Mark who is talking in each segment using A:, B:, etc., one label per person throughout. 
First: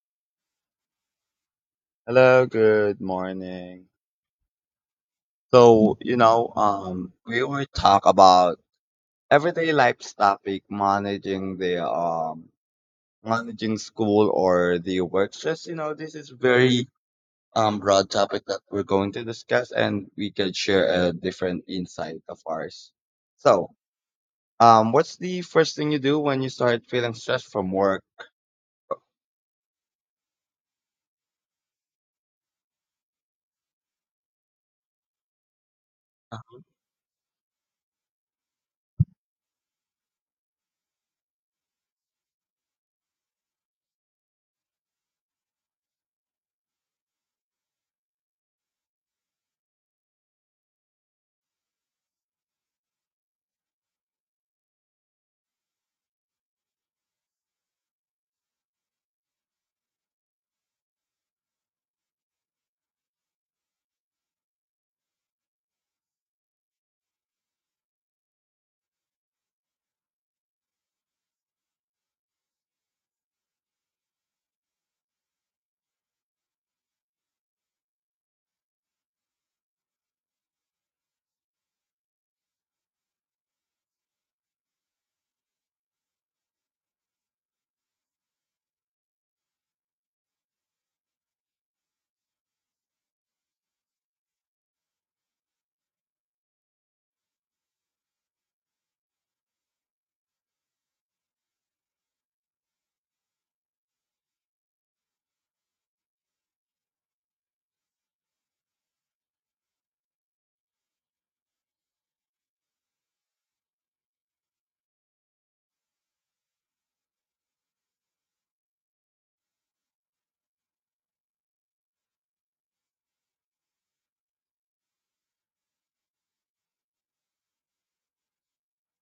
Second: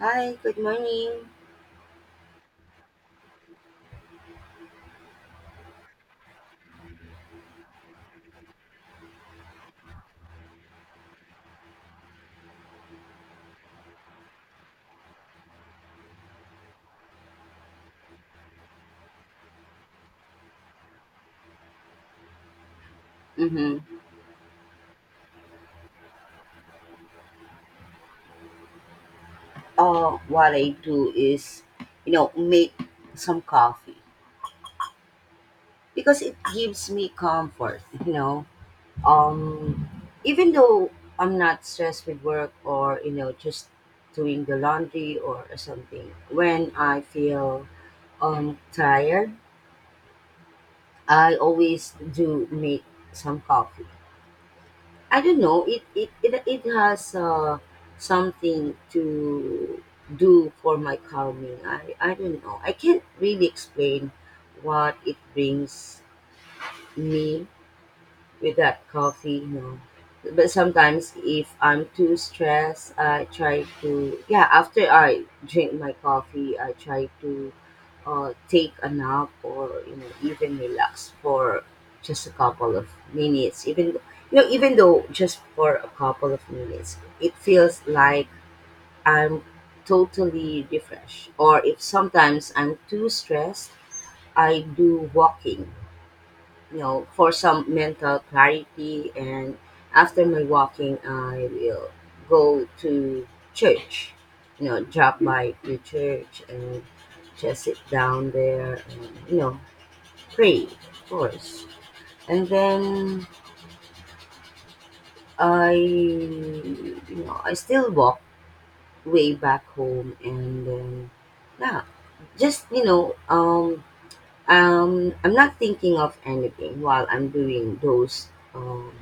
A: Hi, good morning.
B: Hello, good morning. We will talk about everyday life topic, managing the managing school or the work stress. You know, this is very broad topic that we're going to discuss, and we can share a different insight of ours. So,
A: Mm-hmm.
B: what's the first thing you do when you start feeling stressed from work?
A: What I do is, you know, make some coffee because it
B: Uh-huh.
A: gives me comfort, you know. Um, Even though I'm not stressed with work or, you know, just doing the laundry or something, when I feel tired, I always do make some coffee. I don't know. It has something to do for my calming. I don't know. I can't really explain what it brings me with that coffee, but sometimes if I'm too stressed I try to, yeah, after I drink my coffee I try to take a nap or, you know, even relax for just a couple of minutes. Even you know, even though just for a couple of minutes, it feels like I'm totally refreshed. Or if sometimes I'm too stressed I do walking, you know, for some mental clarity. And after my walking, I will go to church, you know, drop by to church and just sit down there and, you know, pray, of course. And then I, you know, I still walk way back home and then, yeah, just, I'm not thinking of anything while I'm doing those um,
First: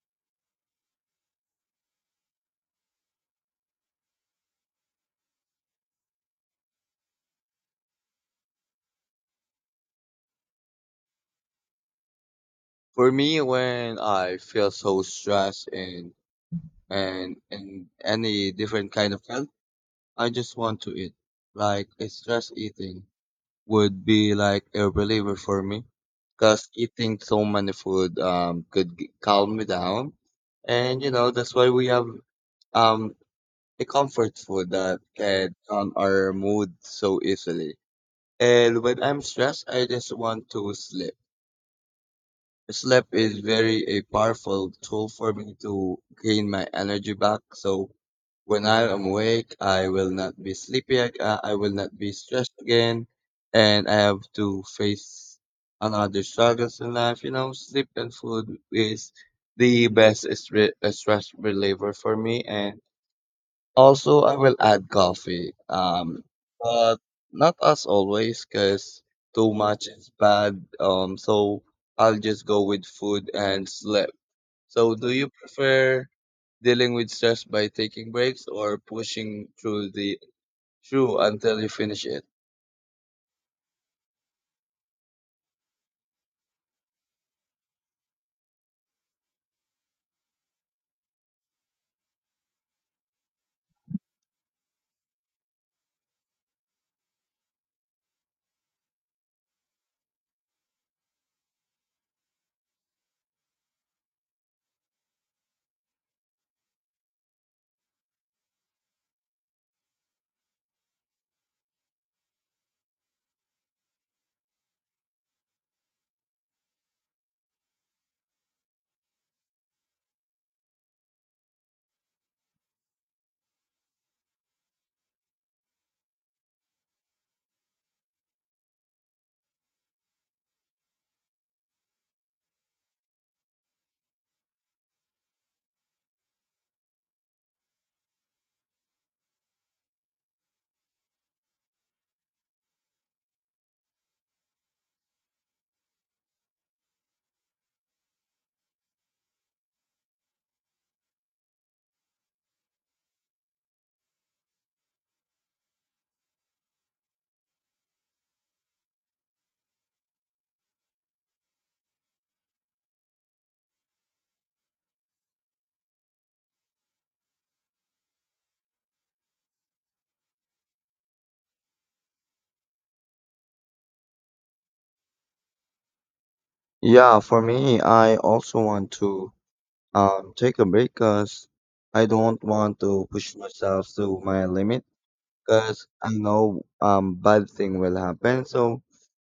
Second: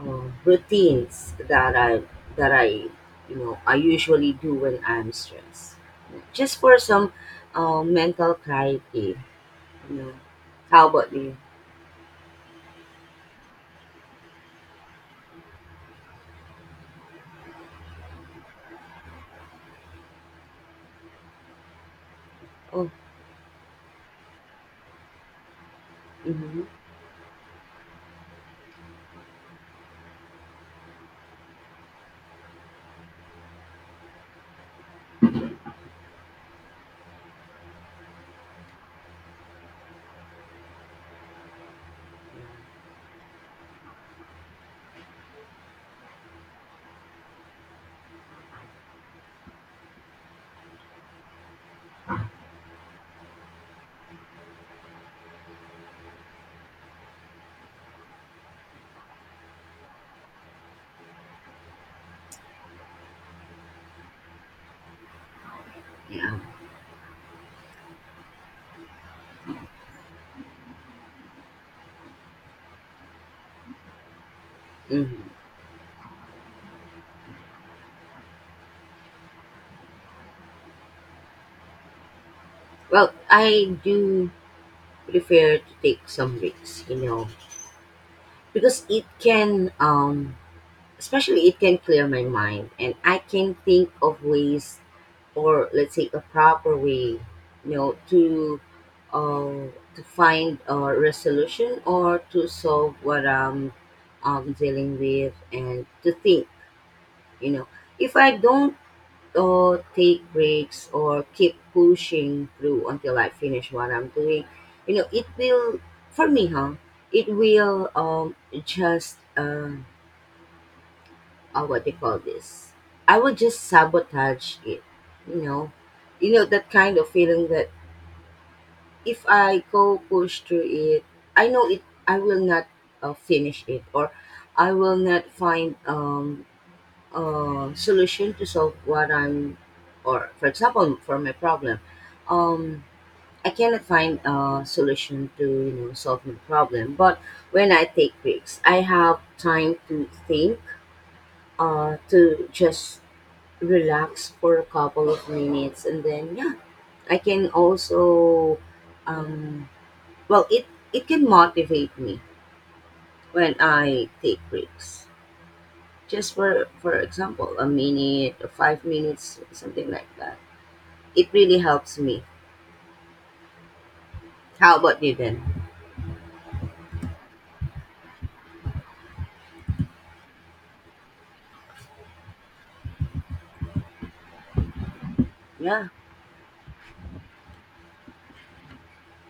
A: routines that I you know I usually do when I'm stressed, just for some mental clarity. You know, how about you?
B: For me, when I feel so stressed and any different kind of, I just want to eat. Like, it's just
A: Oh,
B: eating would be like a reliever for me,
A: mm-hmm.
B: because eating so many food calm me down. And, you know, that's why we have um, a comfort food that can calm our mood so easily. And when I'm stressed, I just want to sleep. Sleep is very a powerful tool for me to gain my energy back. So when I am awake, I will not be sleepy. I will not be stressed again, and I have to face another struggles in life. You know, sleep and food is the best stress reliever for me, and also, I will add coffee,
A: Yeah.
B: but not as always, because too much is bad. So I'll just go with food and sleep. So, do
A: Mm-hmm.
B: you prefer dealing with stress by taking breaks or pushing through until you finish it?
A: Well, I do prefer to take some breaks. You know, because it can especially it can clear my mind and I can think of ways, or let's say a proper way, you know, uh, to find a resolution or to solve what I'm dealing with. And to think, you know, if I don't take breaks or keep pushing through until I finish what I'm doing, you know it will, for me, huh, it will just what they call this, I would just sabotage it, you know. You know that kind of feeling that if I go push through it, I know it, I will not finish it, or I will not find a solution to solve what I'm, or for example for my problem, um I cannot find a solution to, you know, solve my problem. But when I take breaks I have time to think, to just relax for a couple of minutes, and then, yeah, I can also um well it can motivate me when I take breaks, just for example, a minute or 5 minutes, something like that. It really helps me. How about you then?
B: Yeah, for me, I also want to take a break, because I don't want to push myself to my limit because
A: Yeah.
B: I know bad thing will happen. So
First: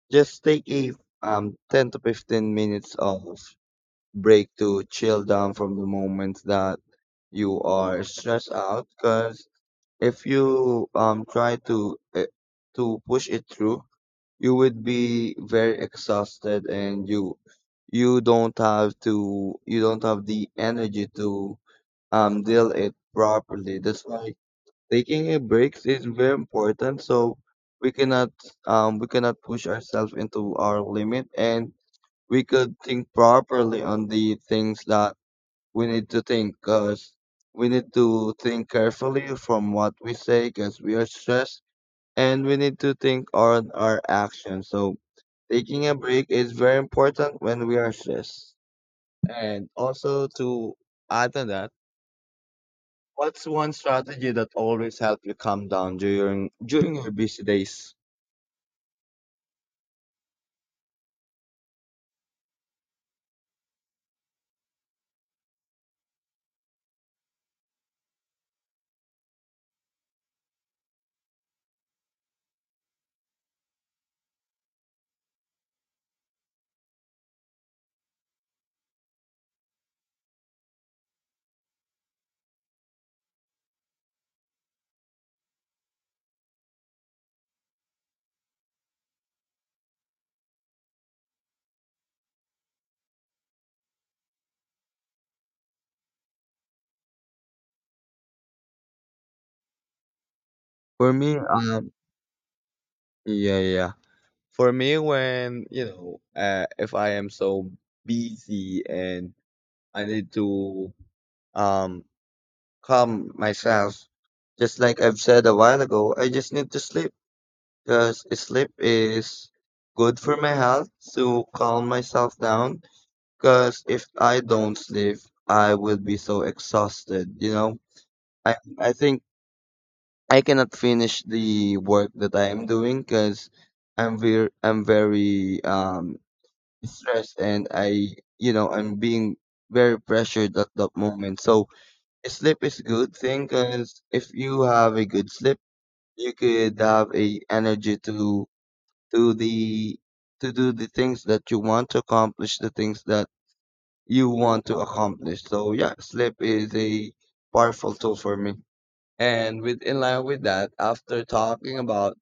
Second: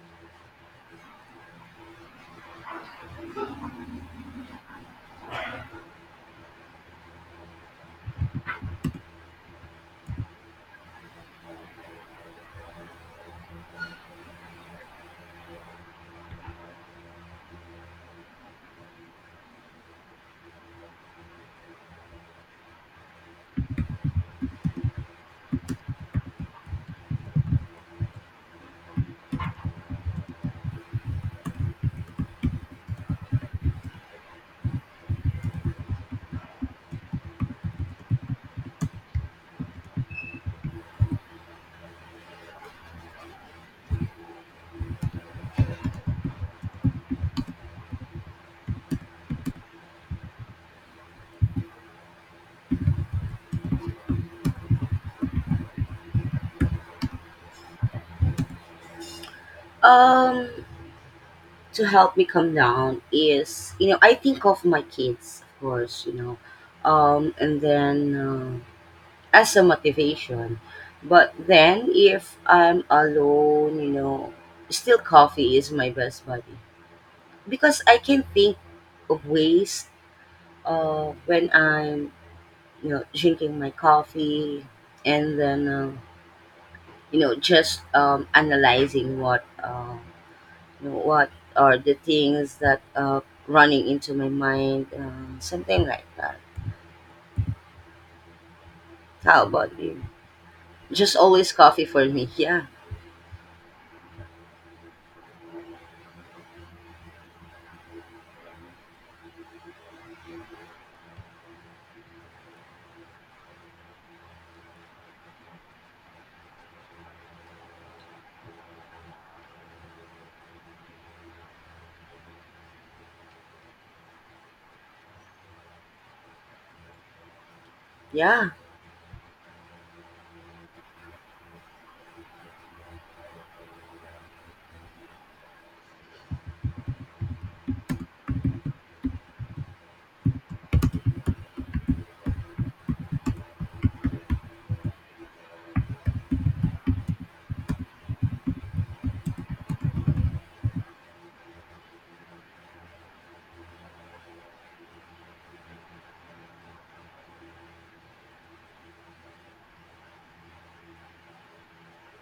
B: just take a 10 to 15 minutes of break to chill down from the moment that you are stressed out, because if you try to push it through, you would be very exhausted and you don't have to, you don't have the energy to deal it properly. That's why taking a breaks is very important, so we cannot we cannot push ourselves into our limit, and we could think properly on the things that we need to think, because we need to think carefully from what we say because we are stressed, and we need to think on our actions. So taking a break is very important when we are stressed. And also, to add on that, what's one strategy that always helped you calm down during your busy days?
A: um to help me calm down is, you know, I think of my kids, of course, you know, and then as a motivation. But then if I'm alone, you know, still coffee is my best buddy because I can think of ways when I'm, you know, drinking my coffee, and then you know, just analyzing what, you know, what are the things that, running into my mind, something like that. How about you?
B: For
A: Just
B: me,
A: always coffee for me. Yeah.
B: yeah, yeah. For me, when you know, if I am so busy and I need to um calm myself, just like I've said a while ago, I just need to sleep because sleep is good for my health to calm myself down. Because if I don't sleep, I will be so exhausted. You know,
A: Yeah.
B: I think I cannot finish the work that I am doing because I'm very stressed, and I, you know, I'm being very pressured at that moment. So sleep is a good thing, because if you have a good sleep, you could have a energy do the to do the things that you want to accomplish, the things that you want to accomplish. So yeah, sleep is a powerful tool for me. And with in line with that, after talking about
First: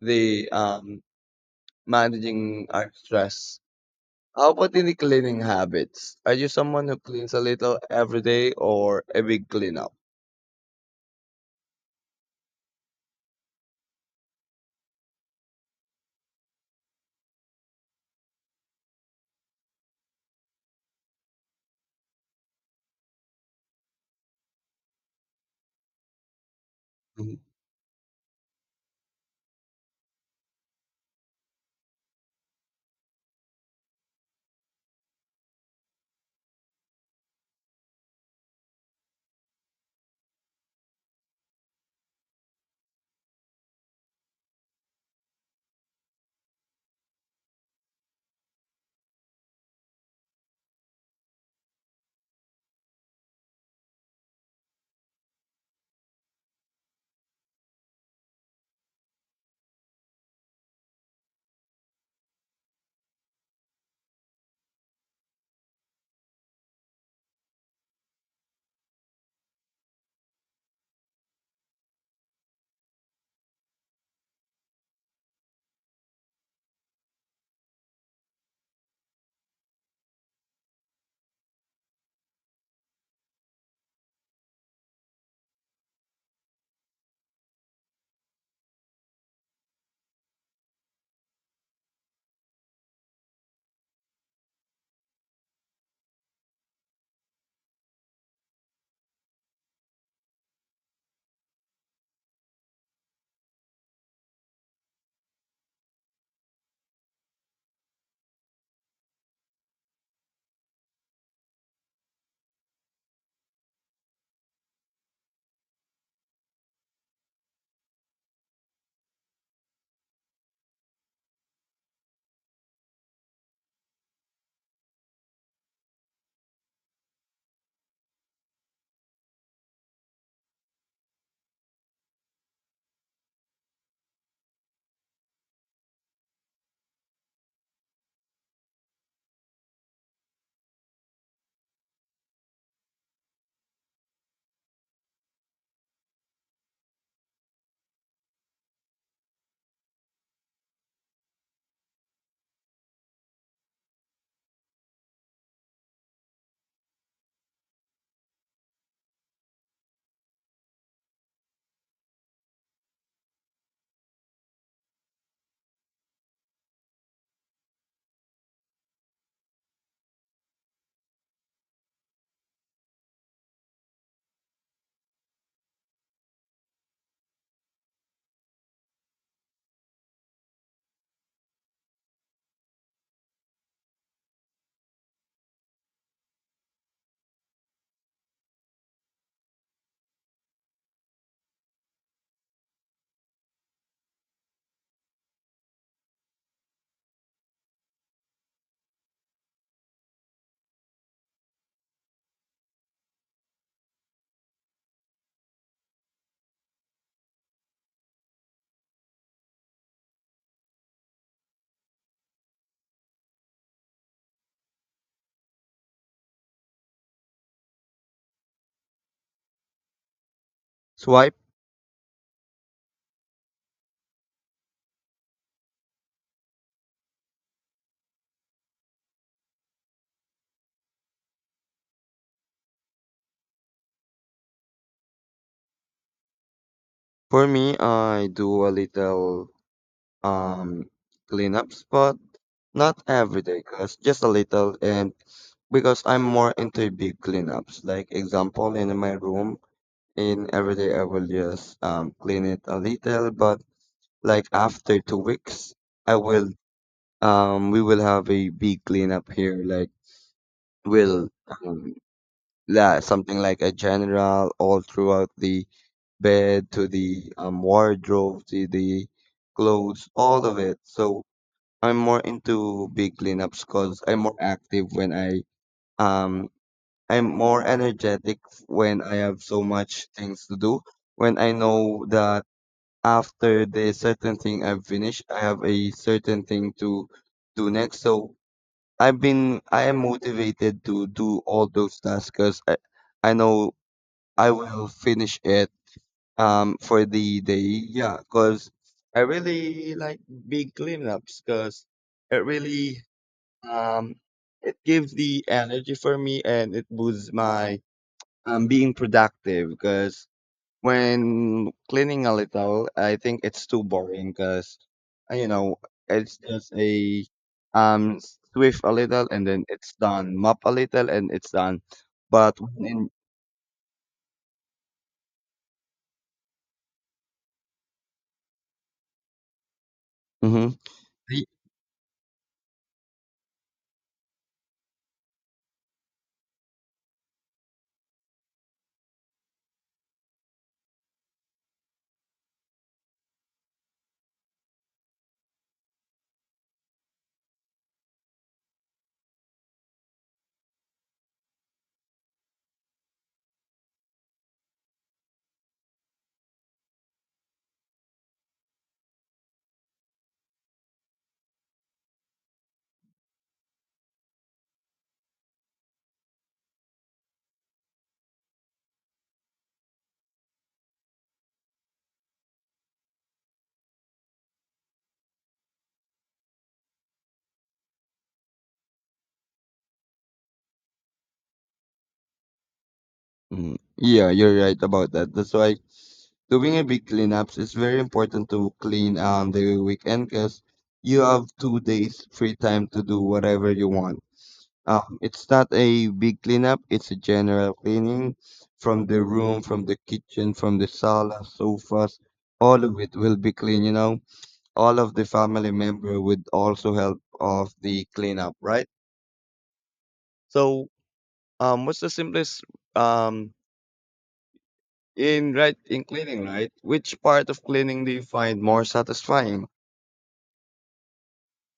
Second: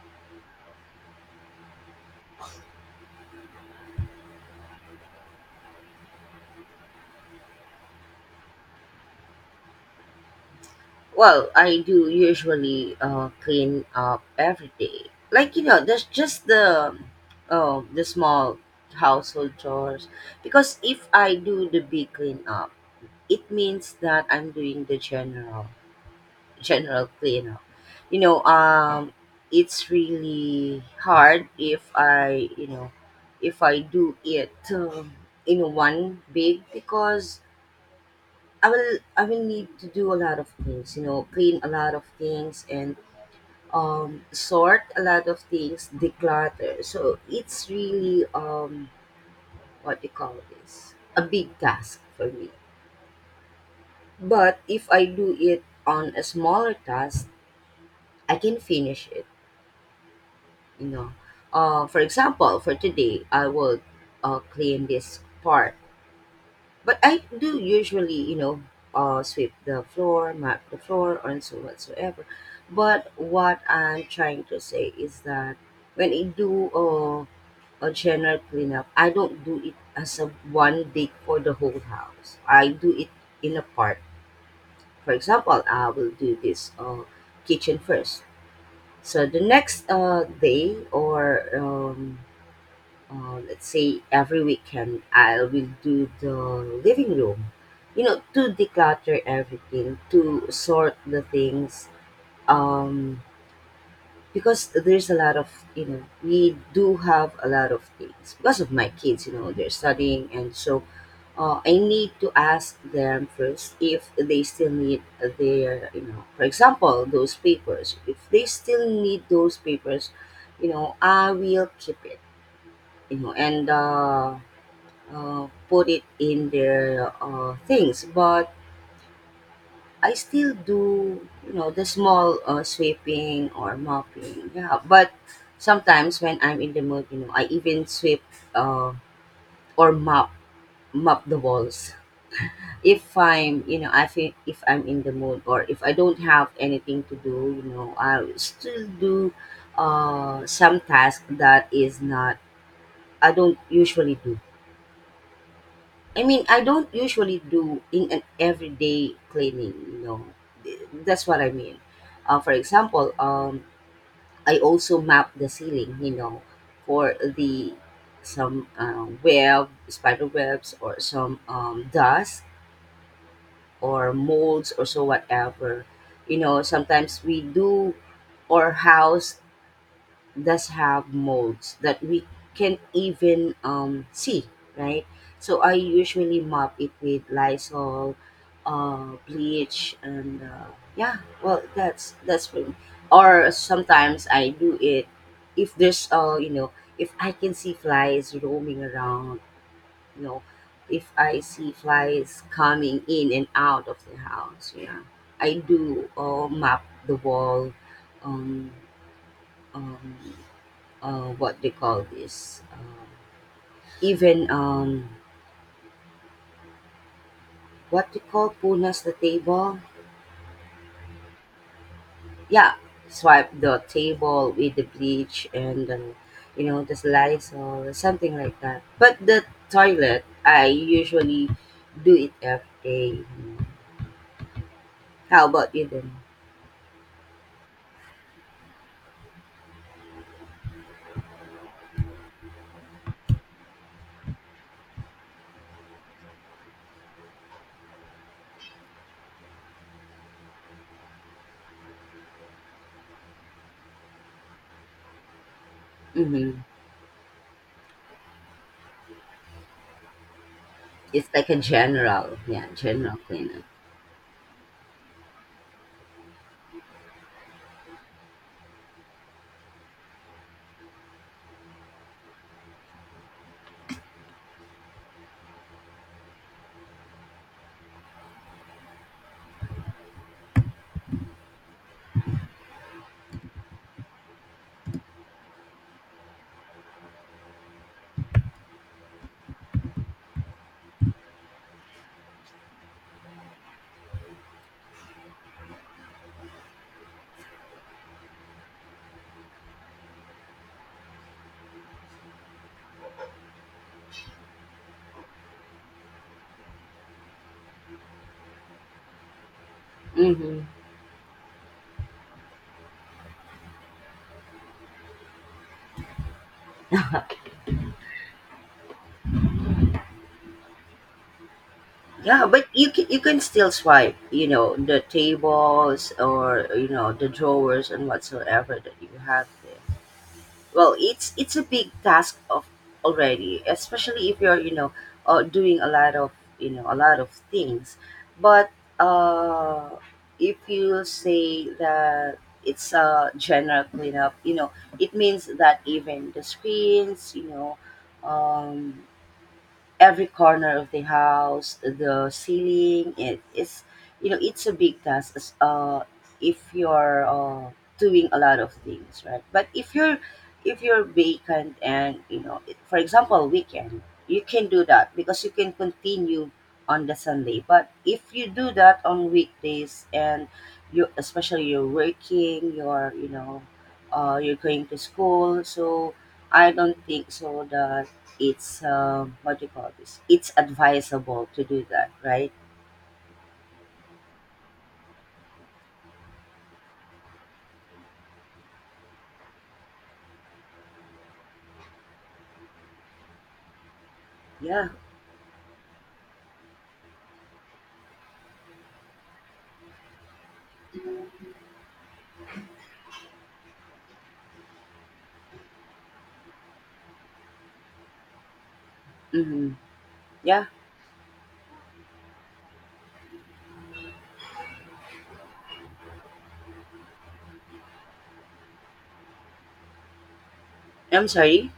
B: the managing our stress, how about in the cleaning habits? Are you someone who cleans a little every day or a big cleanup?
A: Well, I do usually clean up every day. Like, you know, that's just the small household chores. Because if I do the big cleanup, it means that I'm doing the general
B: Mhm.
A: cleanup. You know, it's really hard if I, you know, if I do it in one big, because I will need to do a lot of things, you know, clean a lot of things and sort a lot of things, declutter. So it's really what you call this, a big task for me. But if I do it on a smaller task, I can finish it, you know. For example, for today, I will clean this part. But I do usually, you know, sweep the floor, mop the floor, and so whatsoever. But what I'm trying to say is that when I do a general cleanup, I don't do it as a one day for the whole house. I do it in a part. For example, I will do this kitchen first. So the next day or let's say every weekend I will do the living room, you know, to declutter everything, to sort the things, um, because there's a lot of, you know, we do have a lot of things because of my kids, you know, they're studying and so. I need to ask them first if they still need their, you know, for example, those papers. If they still need those papers, you know, I will keep it, you know, and put it in their things. But I still do, you know, the small sweeping or mopping. Yeah, but sometimes when I'm in the mood, you know, I even sweep uh, or mop the walls. If I'm, you know, I feel if I'm in the mood, or if I don't have anything to do, you know, I'll still do some task that is not I don't usually do. I mean, I don't usually do in an everyday cleaning, you know. Th- That's what I mean. For example, I also map the ceiling, you know, for the some web, spider webs, or some dust, or molds, or so whatever. You know, sometimes we do, our house does have molds that we can even see, right? So I usually mop it with Lysol, bleach, and yeah. Well, that's for me. Or sometimes I do it if there's, you know, if I can see flies roaming around, you know, if I see flies coming in and out of the house, yeah, I do mop the wall, um, um, what they call this, even what they call punas the table.
B: Swipe.
A: Yeah, swipe the table with the bleach and, you know, the slice or something like that. But the toilet I usually do it every day. How about you then?
B: For me, I do a little um cleanups, but not every day, cause just a little, and because I'm more into big cleanups. Like example, in my room, in every day I will just clean it a little, but like after 2 weeks, I will,
A: Mm-hmm.
B: um, we will have a big cleanup here. Like, we'll
A: It's like a
B: um,
A: general, yeah,
B: la
A: general
B: something like
A: cleanup.
B: a general all throughout the bed to the wardrobe to the clothes, all of it. So I'm more into big cleanups because I'm more active when I um I'm more energetic when I have so much things to do. When I know that after the certain thing I've finished, I have a certain thing to do next. So I am motivated to do all those tasks because I know I will finish it for the day. Yeah, because I really like big cleanups because it really um it gives the energy for me and it boosts my being productive, because
A: Mm-hmm.
B: when cleaning a little, I think it's too boring because, you know, it's just a um swift a little and then it's done, mop a little and it's done.
A: Yeah,
B: But
A: but
B: when
A: you can,
B: in,
A: you can still swipe, you know, the tables, or you know the drawers and whatsoever that you have there.
B: hmm
A: Well, it's a big task of already, especially if you're, you know, doing a lot of, you know, a lot of things. But uh, if you say that it's a general cleanup, you know, it means that even the screens, you know, um, every corner of the house, the ceiling. It is, you know, it's a big task. If you're doing a lot of things, right? But if you're, if you're vacant and, you know, it, for example, weekend, you can do that because you can continue on the Sunday. But if you do that on weekdays and you, especially you're working, you're, you know, you're going to school, so I don't think so that it's what do you call this? It's advisable to do that, right?
B: yeah, you're right about that. That's why doing a big cleanups is very important to clean on the weekend, because you have 2 days free time to do whatever you want.
A: Yeah.
B: It's not a big cleanup, it's a general cleaning from the room, from the kitchen, from the sala, sofas, all of it will be clean, you know. All of the family member would also help of the cleanup, right?
A: Mm-hmm. Yeah.
B: So, what's the simplest um in cleaning, right? Which part of cleaning do you find more satisfying?
A: I'm sorry.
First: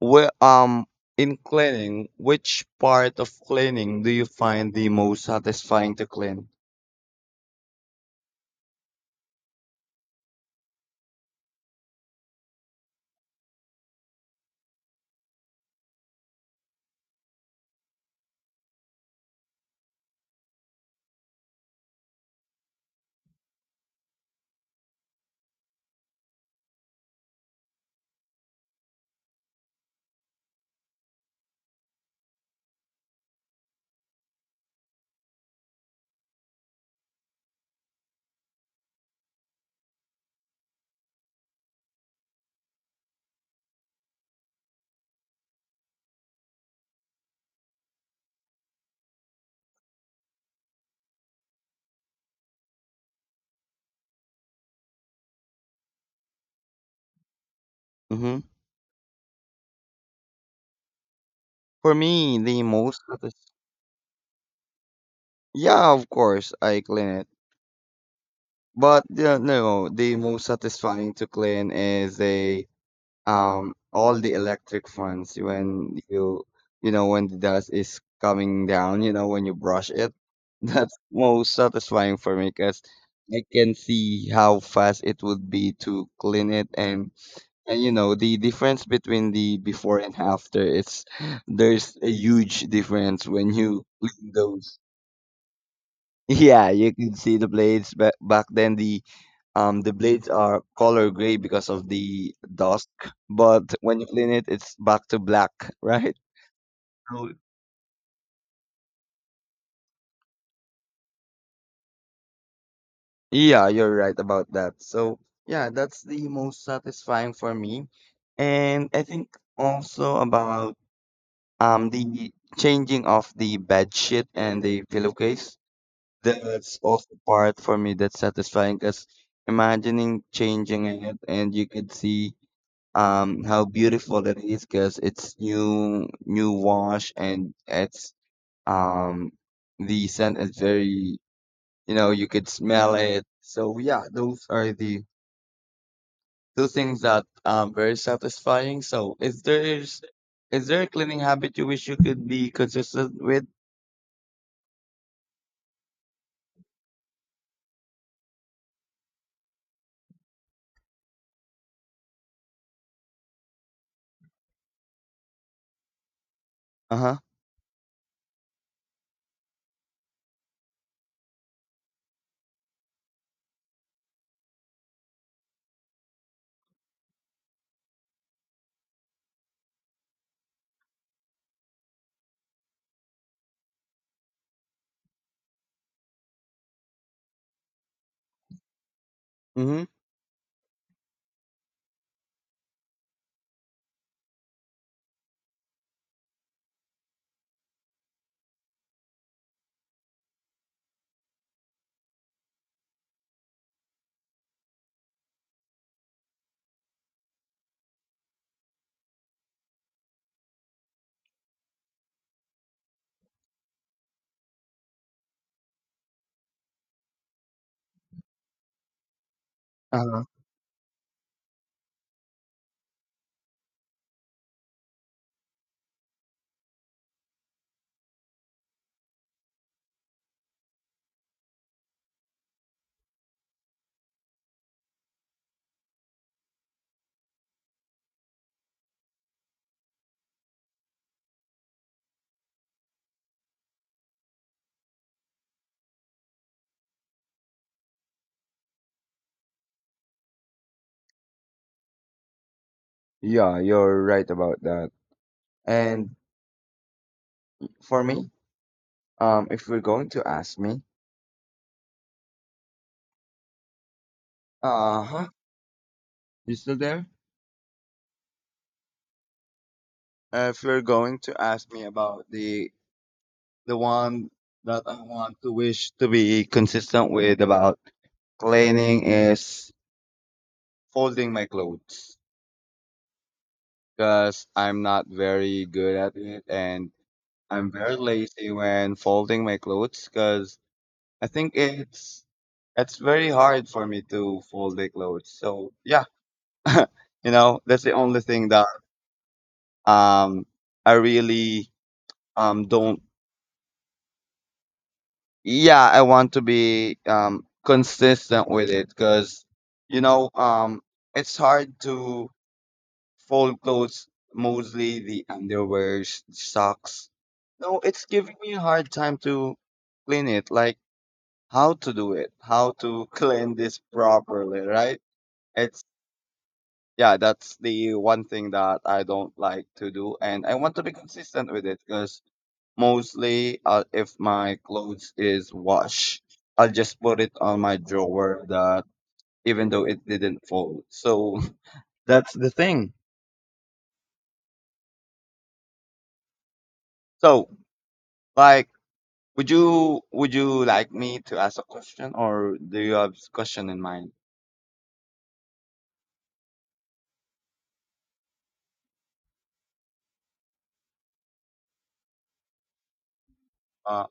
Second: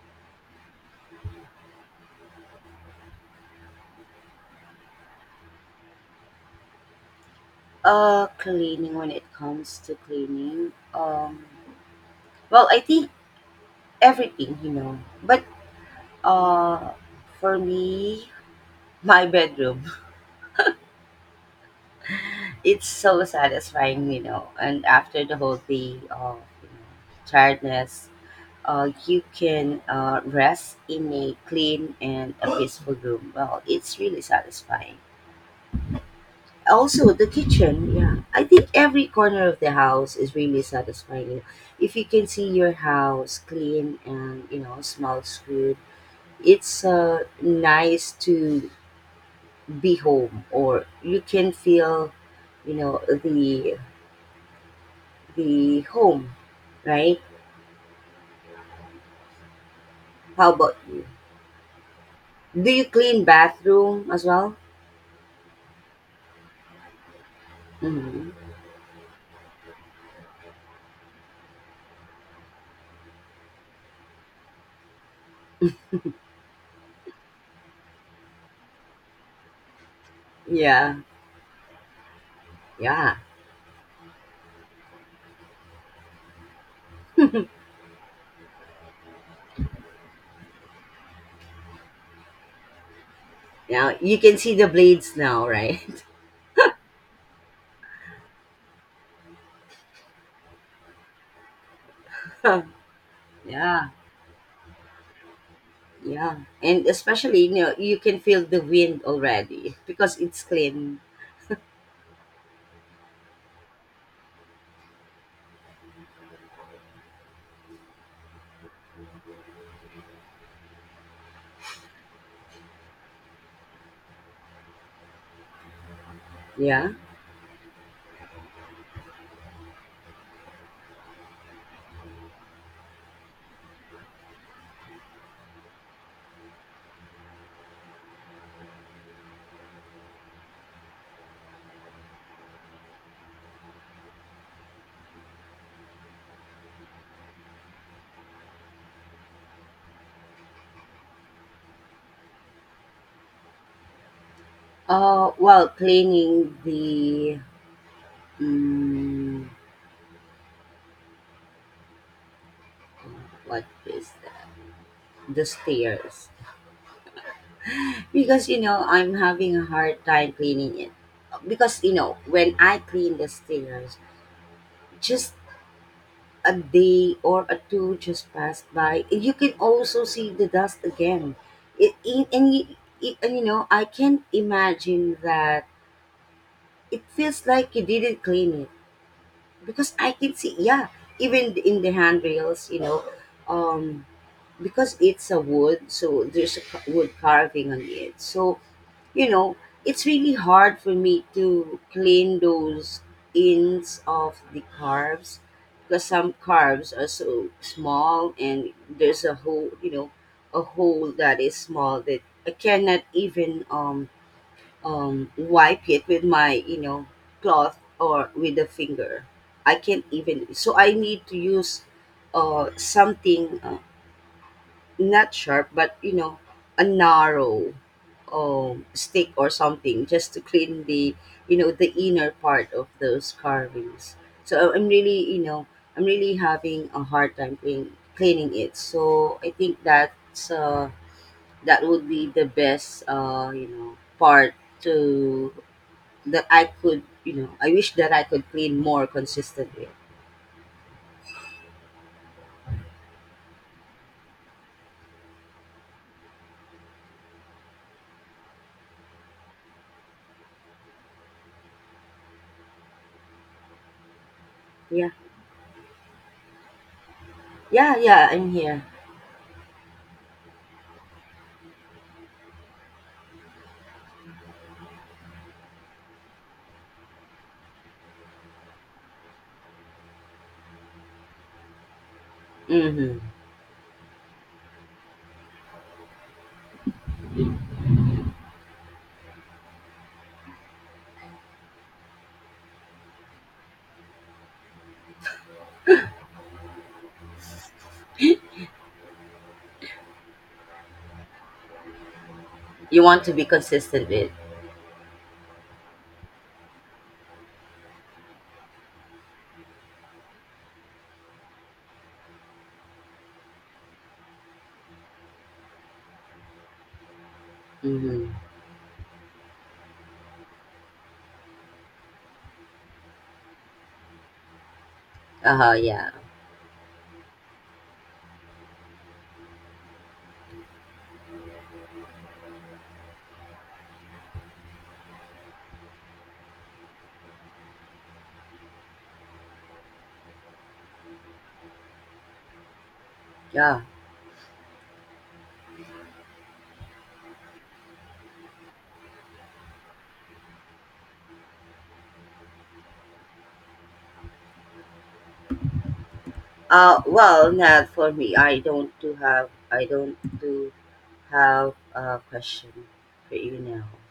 B: Where in cleaning, which part of cleaning do you find the most satisfying to clean?
A: Cleaning. When it comes to cleaning, well, I think everything, you know. But uh, for me, my bedroom, it's so satisfying, you know. And after the whole day of, you know, tiredness, you can rest in a clean and a peaceful room. Well, it's really satisfying. Also the kitchen. Yeah, I think every corner of the house is really satisfying. If you can see your house clean and you know smells good, it's nice to be home, or you can feel, you know, the home, right?
B: Mm-hmm.
A: How about you?
B: For me,
A: Do you clean bathroom as well?
B: yeah, of course I clean it.
A: Hmm.
B: But yeah, no, the most satisfying to clean is a all the electric fans when you know, when the dust is coming down, you know, when you brush it. That's
A: Yeah,
B: most satisfying for me because
A: yeah.
B: I can see how fast it would be to clean it, and you know the difference between the before and after, it's there's a huge difference when you
A: Yeah. You
B: clean
A: can see the
B: those.
A: blades now, right?
B: Yeah, you can see the blades. Back then the blades are color gray because of the dusk, but
A: Yeah.
B: when you clean it it's back to black, right?
A: Yeah, and
B: So
A: especially, you know, you can feel the wind already because it's clean.
B: yeah, you're right about that. So, yeah, that's the most satisfying for me. And I think also about the changing of the bed sheet and the pillowcase. That's
A: Yeah.
B: also part for me that's satisfying, because imagining changing it and you could see how beautiful it is because it's new wash, and it's um the scent is very, you know, you could smell it. So yeah, those are the, those things that very satisfying. Is there a cleaning habit you wish you could be consistent with?
A: While cleaning the um, what is that? The stairs,
B: Uh-huh.
A: because, you know, I'm having a hard time cleaning it, because, you know, when I clean the stairs, just a day or a two just passed by, you can also see the dust again. It, and, you- it, and You know I can't imagine that. It feels like you didn't clean it
B: Mm-hmm.
A: because I can see, yeah, even in the handrails, you know, um, because it's a wood, so there's a wood carving on it. So, you know, it's really hard for me to clean those ends of the carves, because some carves are so small and there's a hole, you know, a hole that is small that I cannot even wipe it with my, you know, cloth or with a finger. I can't
B: Uh-huh.
A: even, so I need to use something, not sharp but, you know, a narrow stick or something just to clean the, you know, the inner part of those carvings. So I'm really, you know, I'm really having a hard time cleaning it. So I think that's that would be the best, you know, part to that I could, you know, I wish that I could clean more consistently.
B: Yeah, you're right about that. And for me, if you're going to ask me,
A: Yeah.
B: uh-huh, you still there?
A: Yeah, yeah, I'm here.
B: If you're going to ask me about the one that I want to wish to be consistent with about cleaning is folding my clothes,
A: Mm-hmm.
B: because I'm not very good at it and I'm very lazy when folding my clothes, because I think it's very hard for me to fold the clothes. So yeah, you know that's the only thing that um I really don't.
A: You want to be consistent with.
B: Yeah, I want to be consistent with it, because you know um it's hard to fold clothes, mostly the underwear, socks. No, it's
A: Mm-hmm.
B: giving me a hard time to clean it. Like, how to do it, how to clean this properly, right?
A: Uh-huh,
B: It's,
A: yeah.
B: yeah, that's the one thing that I don't like to do, and I want to be consistent with it. Because mostly, if my clothes is washed, I'll just put it on my drawer that even though it didn't fold. So that's the thing.
A: Yeah.
B: So like, would you like me to ask a question, or do you have question in mind?
A: Well, not for me. I don't do have a question for you now.
B: Uh,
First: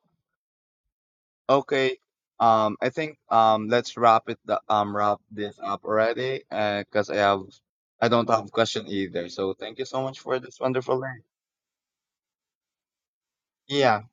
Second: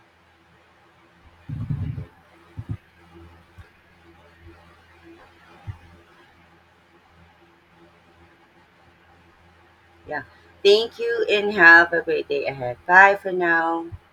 B: okay. I think let's wrap wrap this up already. Cause I don't have question either. So thank you so much
A: Yeah.
B: for this
A: Thank
B: wonderful day.
A: you and have a great day ahead. Bye for now.
B: Yeah.